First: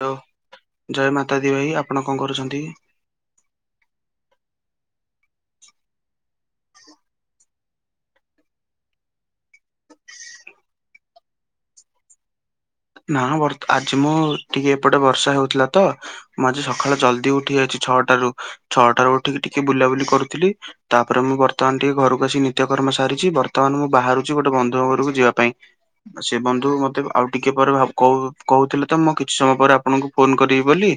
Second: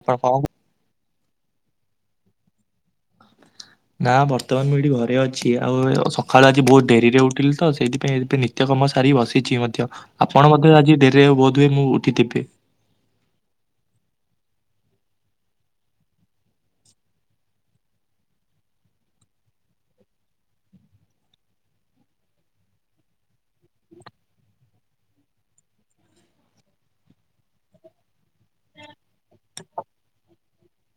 Hello ଜୟ ମାତା ଦୀ ଭାଇ ଆପଣ କଁ କରୁଛନ୍ତି? ନା ବର୍ତ୍ତମାନ ମୁଁ ଏଠି ଘରେ ଅଛି ଆଉ ସକାଳୁ ଆଜି ବହୁତ୍ ଡେରିରେ ଉଠିଲି ତ ସେଇଥିପାଇଁ ଏବେ ନି ତ୍ୟକମ ସାରି ବସିଛି ମଧ୍ୟ ଆପଣ ମଧ୍ୟ ଆଜି ଡେରିରେ ବୋଧ୍ ହୁଏ ମୁଁ ଉଠିଥିବେ। ନା ବର୍ତ ଆଜି ମୁଁ ଟିକେ ଏପଟେ ବର୍ଷା ହେଉଥିଲା ତ ମୁଁ ଆଜି ସଖାଳୁ ଜଲ୍ଦି ଉଠି ଯାଇଚି ଛଅଟାରୁ ଛଅଟାରୁ ଉଠିକି ଟିକେ ବୁଲାବୁଲି କରୁଥିଲି ତାପରେ ମୁଁ ବର୍ତ୍ତମାନ ଟିକେ ଘରକୁ ଆସିିକ ନିତ୍ୟକର୍ମ ସାରିଚି ବର୍ତ୍ତମାନ ମୁଁ ବାହାରୁଚି ଗୋଟେ ବନ୍ଧୁଙ୍କ ଘରକୁ ଯିବା ପାଇଁ। ଅ ସେ ବନ୍ଧୁ ମତେ ଆଉ ଟି କିଏ ପରେ ଭାବ୍ କଉ କଉଥିଲେ ତ ମୁଁ କିଛି ସମୟ ପରେ ଆପଣଙ୍କୁ ଫୋନ୍ କରିବି ବୋଲି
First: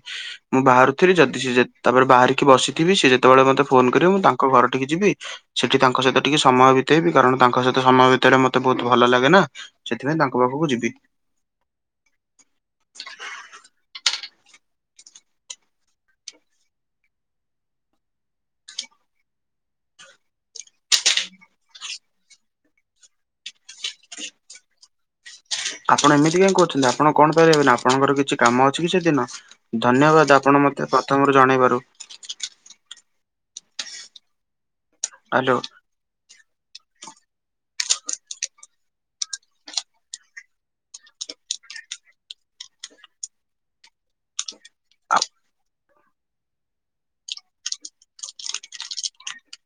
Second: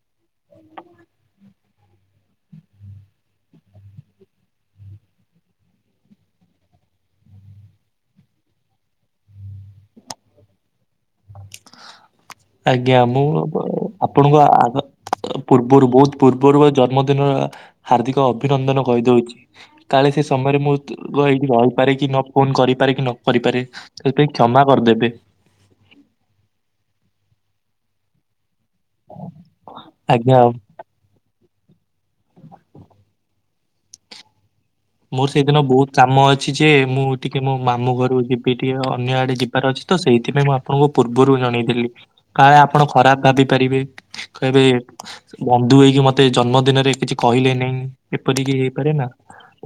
ମୁଁ ବାହାରୁଥିଲି ଯଦି ସେ ଯ ତାପରେ ବାହାରିକି ବସିଥିବି ସେ ଯେତେବେଳେ ମତେ ଫୋନ୍ କରିବ ମୁଁ ତାଙ୍କ ଘରଠିକି ଯିବି। ସେଠି ତାଙ୍କ ସହିତ ଟିକେ ସମୟ ବିତେଇବି କାରଣ ତାଙ୍କ ସହିତ ସମୟ ବିତେଇଲେ ମତେ ବହୁତ୍ ଭଲ ଲାଗେ ନା ସେଥିପାଇଁ ତାଙ୍କ ପାଖକୁ ଯିବି। ଆଜ୍ଞା ମୁଁ ବ ଆପଣଙ୍କୁ ଆଘ ପୂର୍ବରୁ ବହୁତ୍ ପୂର୍ବରୁ ଅ ଜନ୍ମଦିନ ହାର୍ଦ୍ଦିକ ଅଭିନନ୍ଦନ କହି ଦଉଚି। କାଳେ ସେ ସମୟରେ ମୁଁ ଏଇଠି ରହିପାରେ କି ନ ଫୋନ୍ କରିପାରେ କି ନକରିପାରେ ସେଇ ପାଇଁ କ୍ଷମା କରିଦେବେ। ଆପଣ ଏମିତି କାଇଁ କଉଛନ୍ତି ଆପଣ କଣ ପାଇଁ ରହିବେନି ଆପଣଙ୍କର କିଛି କାମ ଅଛି କି ସେଦିନ ଧନ୍ୟବାଦ୍ ଆଜ୍ଞା ଆପଣ ମତେ ପ୍ରଥମରୁ ଜଣେଇବାରୁ। ମୋର୍ ହ୍ୟାଲୋ ସେଇଦିନ ବହୁତ୍ କାମ ଅଛି ଯେ ମୁଁ ଟିକେ ମୋ ମାମୁଁ ଘରୁକୁ ଯିବି ଟିକେ ଅନ୍ୟ ଆଡେ ଯିବାର ଅଛି ତ ସେଇଥିପାଇଁ ମୁଁ ଆ ମୁଁ ପୂର୍ବରୁ ଜଣେଇ ଦେଲି କାଳେ ଆପଣ ଖରାପ୍ ଭାବି ପାରିବେ କହିବେ ସେ ବନ୍ଧୁ ହେଇକି ମତେ ଜନ୍ମଦିନରେ କିଛି କହିଲେନି ଏପରିକି ହେଇପାରେ ନା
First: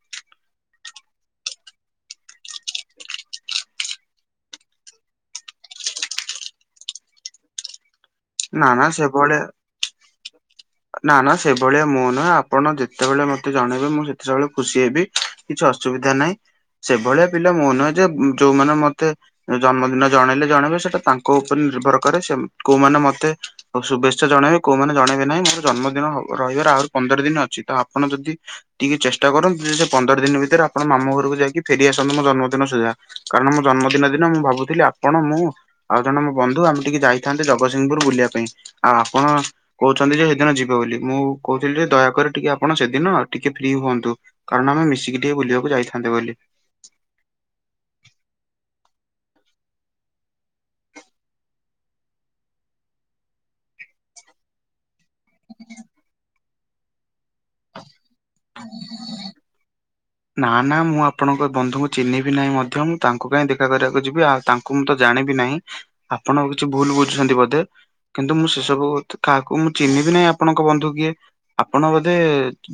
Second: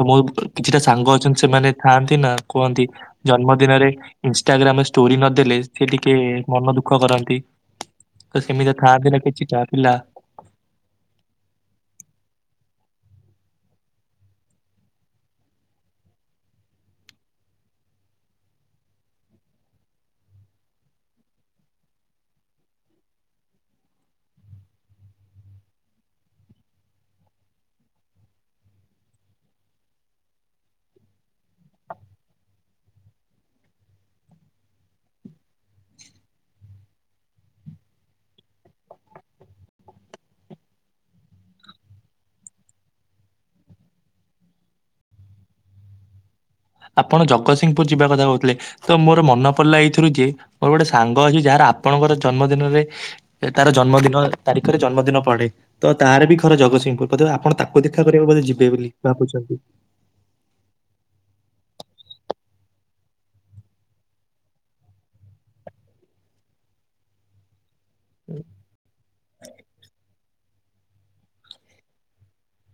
ଓ ମୋ କିଛିଟା ସାଙ୍ଗ ଅଛନ୍ତି ସେମାନେ ଥାଆନ୍ତି ନା କୁଅନ୍ତି ଜନ୍ମଦିନରେ ଇନଷ୍ଟାଗ୍ରାମ୍ ରେ ଷ୍ଟୋରି ନଦେଲେ ସେ ଟିକେ ମନ ଦୁଃଖ କରନ୍ତି। ତ ନା ସେମିତିଆ ଥାଆନ୍ତି ନା ସେଭଳିଆ କିଛିଟା ପିଲା। ନା ନା ସେ ଭଳିଆ ମୁଁ ନୁଅ ଆପଣ ଯେତେବେଳେ ମତେ ଜଣେଇବେ ମୁଁ ସେତେବେଳେ ଖୁସି ହେବି। କିଛି ଅସୁବିଧା ନାଇ ସେ ଭଳିଆ ପିଲା ମୁଁ ନୁଅ ଯେ ଯୋଉମାନେ ମତେ ଜନ୍ମଦିନ ଜଣେଇଲେ ଜଣେଇବେ ସେଟା ତାଙ୍କ ଉପରେ ନିର୍ଭର କରେ ସେମ୍ କୋଉ ମାନେ ମତେ ଆଉ ଶୁଭେଚ୍ଛା ଜଣେଇବେ କୋଉମାନେ ଜଣେଇବେ ନାହିଁ ମୋର ଜନ୍ମଦିନ ରହିବାର ଆହୁରି ପନ୍ଦର ଦିନ ଅଛି ତ ଆପଣ ଯଦି ଟିକେ ଚେଷ୍ଟା କରନ୍ତୁ ଯେ ସେ ପନ୍ଦର ଦିନ ଭିତରେ ଆପଣ ମାମୁଁ ଘରକୁ ଯାଇକି ଫେରିଆସନ୍ତୁ ମୋ ଜନ୍ମଦିନ ସୁଦ୍ଧା କାରଣ ମୋ ଜନ୍ମଦିନ ଦିନ ମୁଁ ଭାବୁଥିଲି ଆପଣ ମୁଁ ଆଉ ଜଣେ ମୋ ବନ୍ଧୁ ଆମେ ଟିକେ ଯାଇଥାନ୍ତେ ଜଗସିଂହପୁର ବୁଲିଆ ପାଇଁ ଆଉ ଆପଣ କହୁଛନ୍ତି ଯେ ଦିନ ଯିବ ବୋଲି ମୁଁ କହୁଥିଲି ଯେ ଦୟାକରି ଟିକେ ଆପଣ ସେଦିନ ଟିକେ ଫ୍ରି ହୁଅନ୍ତୁ। କାରଣ ଆମେ ମିଶିକି ଟିକେ ବୁଲିଆକୁ ଯାଇଥାନ୍ତେ ବୋଲି। ଆପଣ ଜଗସିଂପୁର୍ ଯିବା କଥା କହୁଥିଲେ ତ ମୋର ମନ ପଡ଼ିଲା ଏଇଥିରୁ ଯେ ମୋର ଗୋଟେ ସାଙ୍ଗ ଅଛି ଯାହାର ଆପଣଙ୍କର ଜନ୍ମଦିନରେ ଏ ତାର ଜନ୍ମଦିନ ତାରିଖରେ ଜନ୍ମଦିନ ପଡେ ତାର ବି ଘର ଜଗସିଂହପୁର୍ ବୋଧେ ଆପଣ ତାକୁ ଦେଖା କରିବାକୁ ବୋଧେ ଯିବେ ବୋଲି ଭାବୁଛନ୍ତି। ନା ନା ମୁଁ ଆପଣଙ୍କ ବନ୍ଧୁଙ୍କୁ ଚିହ୍ନିବି ନାହିଁ ମଧ୍ୟ ମୁଁ ତାଙ୍କୁ କାଇଁ ଦେଖା କରିବାକୁ ଯିବି ଆଉ ତା ଙ୍କୁ ତ ଜାଣିବି ନାହିଁ ଆପଣ କିଛି ଭୁଲୁ ବୁଝୁଛନ୍ତି ବୋଧେ। କିନ୍ତୁ ମୁଁ ସେ ସବୁ ତ୍ କାହାକୁ ମୁଁ ଚିହ୍ନିବି ନାଇ ଆପ୍ ପଣଙ୍କ ବନ୍ଧୁ କିଏ ଆପଣ ବୋଧେ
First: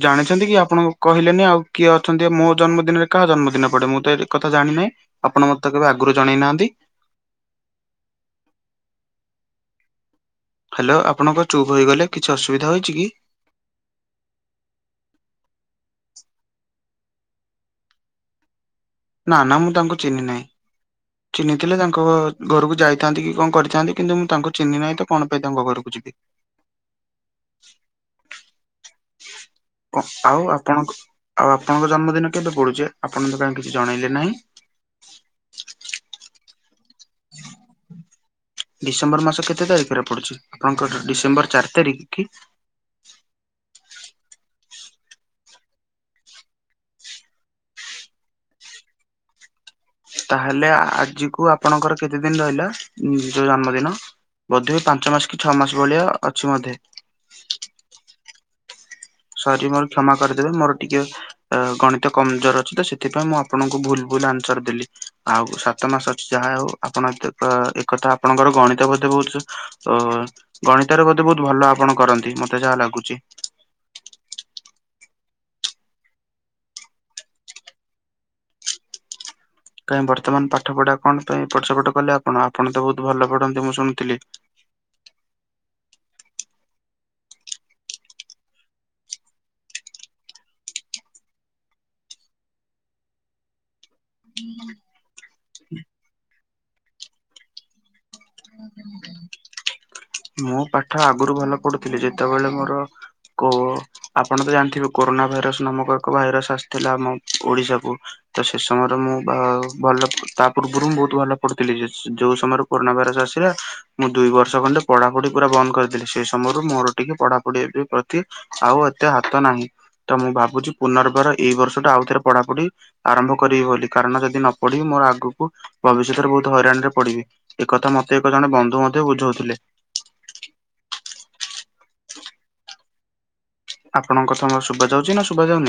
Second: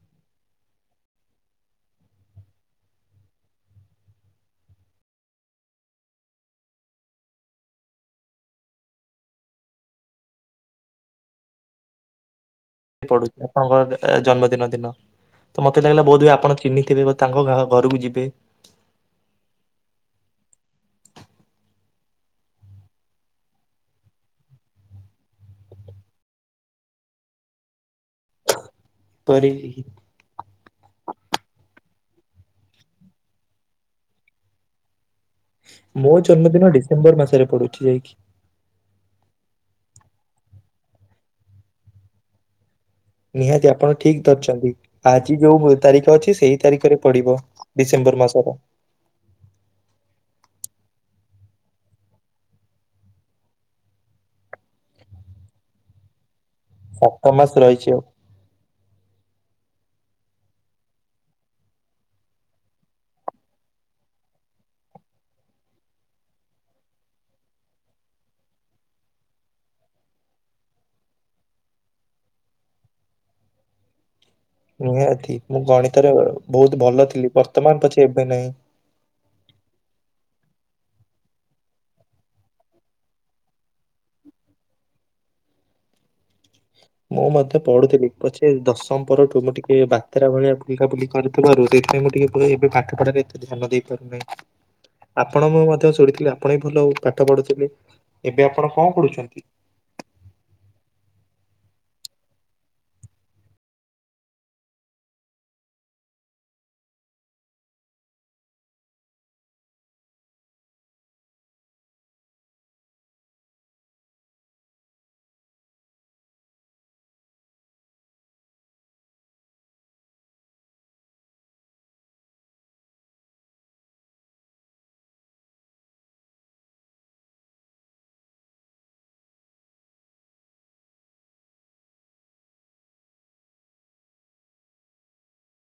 ଜାଣିଛନ୍ତି କି ଆପଣ କହିଲେନି ଆଉ କିଏ ଅ ଛନ୍ତି ମୋ ଜନ୍ମଦିନରେ କାହା ଜନ୍ମଦିନ ପଡେ ମୁଁ ତ ଏ କଥା ଜାଣିି ନାହିଁ ଆପଣ ମତେ କେବେ ଆଗରୁ ଜଣେଇନାହାନ୍ତି। ହାଲୋ ଆପଣ କଁ ଚୁପ୍ ହୋଇଗଲେ କିଛି ଅସୁବିଧା ହୋଇ ପଡୁଛି ଆପଣଙ୍କ ଜନ୍ମଦିନ ଦିନ ତ ମତେ ଲାଗିଲା ବହୁତ ହୁଏ ଆପଣ ଚିହ୍ନିଥିବେ ତା ଘରକୁ ଯିବେ। ନା ନା ମୁଁ ତାଙ୍କୁ ଚିହ୍ନି ନାହିଁ। ଚିହ୍ନିଥିଲେ ତାଙ୍କ ଘ ଘରକୁ ଯାଇଥାନ୍ତି କି କଣ କରିଥାନ୍ତି କିନ୍ତୁ ମୁଁ ତାଙ୍କୁ ଚିହ୍ନି ନାହିଁ ତ କଣ ପାଇଁ ତାଙ୍କ ଘରକୁ ଯିବି। ପରିବ [inaudible] କ ଆଉ ଆପଣଙ୍କ ଆଉ ଆପଣଙ୍କ ଜନ୍ମଦିନ କେବେ ପଡୁଛି ଆପଣଙ୍କ ପାଇଁ କିଛି ଜଣେଇଲେ ନାହିଁ। ମୋ ଜନ୍ମଦିନ ଡିସେମ୍ବର ମାସରେ ପଡୁଛି ଯାଇକି। ଡିସେମ୍ବର ମାସ କେତେ ତାରିଖରେ ପଡୁଛି ଆପଣଙ୍କର ଡିସେମ୍ବର ଚାରି ତାରିଖ କି? ନିହାତି ଆପଣ ଠିକ ଧରିଛନ୍ତି ଆଜି ଯୋଉ ତାରିଖ ଅଛି ସେଇ ତାରିଖରେ ପଡିବ। ଡିସେମ୍ବର ମାସର ତାହେଲେ ଆଜି କୁ ଆପଣଙ୍କର କେତେ ଦିନ ରହିଲା ଯୋଉ ଜନ୍ମଦିନ ବୋଧହୁଏ ପାଞ୍ଚ ମାସ କି ଛଅ ମାସ ଭଳିଆ ଅଛି ମଧେ ସାତମାସ ରହିଛି ଆଉ। ସରି ମୋର କ୍ଷମା କରିଦେବେ ମୋର ଟିକେ ଅ ଗଣିତ କମଜୋର ଅଛି ତ ସେଥିପାଇଁ ମୁଁ ଆପଣଙ୍କୁ ଭୁଲ ଭୁଲ ଆନ୍ସର ଦେଲି। ଆଉ ସାତ ମାସ ଅଛି ଯାହା ହଉ ଆପଣ ଏ ଏକଥା ଆପଣଙ୍କର ଗଣିତ ବୋ ବହୁତ ତ ଗଣିତରେ ବୋଧେ ବହୁତ ଭଲ ଆପଣ କରନ୍ତି ମତେ ଯାହା ଲାଗୁଛି। [inaudible] ନିହାଁତି ମୁଁ ଗଣିତରେ ବହୁତ ଭଲ ଥିଲି ବର୍ତ୍ତମାନ ପଛେ ଏବେ ନାହିଁ। କାହିଁ ବର୍ତ୍ତମାନ ପାଠ ପଢା କଣ ପାଇଁ ଏପଟସେପଟ କଲେ ଆପଣ ଆପଣ ତ ବହୁତ ଭଲ ପଢନ୍ତି ମୁଁ ଶୁଣିଥିଲି। ମୁଁ ମଧ୍ୟ ପଢ଼ୁଥିଲି ପଛେ ଦଶମ ପରଠୁ ମୁଁ ଟିକେ ବାତେରା ଭଳିଆ ବୁଲିକା ବୁଲିିକି କରିଥିବାରୁ ସେଥିପାଇ ମୁଁ ଟିକେ କ ଏବେ ପାଠପଢ଼ାରେ ଏତେ ଧ୍ୟାନ ଦେଇପାରୁନି। ଆପଣ ମୁଁ ମଧ୍ୟ ଶୁଣିଥିଲି ଆପଣ ହି ଭଲ ପାଠ ପଢୁଥିଲେ। ଏବେ ଆପଣ କଣ କଢୁଛନ୍ତି? ମୁଁ ପାଠ ଆଗରୁ ଭଲ ପଢୁଥିଲି ଯେତେବେଳେ ମୋର କୋଅ ଆପଣ ତ ଜାଣିଥିବେ କୋରୋନା ଭାଇରସ ନାମକ ଏକ ଭାଇରସ ଆସିଥିଲା ଆମ ଓଡିଶାକୁ ତ ସେ ସମୟରେ ମୁଁ ଭା ଭଲ ତା ପୂର୍ବରୁ ମୁଁ ବହୁତ ଭଲ ପଢୁଥିଲି ଯ -ଯୋଉ ସମୟରେ କୋନା ଭାଇରସ ଆସିଲା ମୁଁ ଦୁଇ ବର୍ଷ ଖଣ୍ଡେ ପଢାପଢି ପୁରା ବନ୍ଦ କରିଦେଲେ ସେଇ ସମୟରୁ ମୋର ଟିକେ ପଢାପଢି ଏବେ ପ୍ରତି ଆଉ ଏତେ ହାତ ନାହିଁ। ତ ମୁଁ ଭାବୁଛି ପୁନର୍ବାର ଏଇ ବର୍ଷ ଟା ଆଉଥରେ ପଢାପଢି ଆରମ୍ଭ କରିବି ବୋଲି କାରଣ ଯଦି ନ ପଢିବି ମୋର ଆଗକୁ ଭବିଷ୍ୟତରେ ବହୁତ ହଇରାଣ ରେ ପଢିବି। ଏକଥା ମତେ ଏକ ଜଣେ ବନ୍ଧୁ ମଧ୍ୟ ବୁଝଉଥିଲେ। ଆପଣଙ୍କ କଥାମ ଶୁଭ ଯାଉଛି ନା ଶୁଭ ଯାଉନି।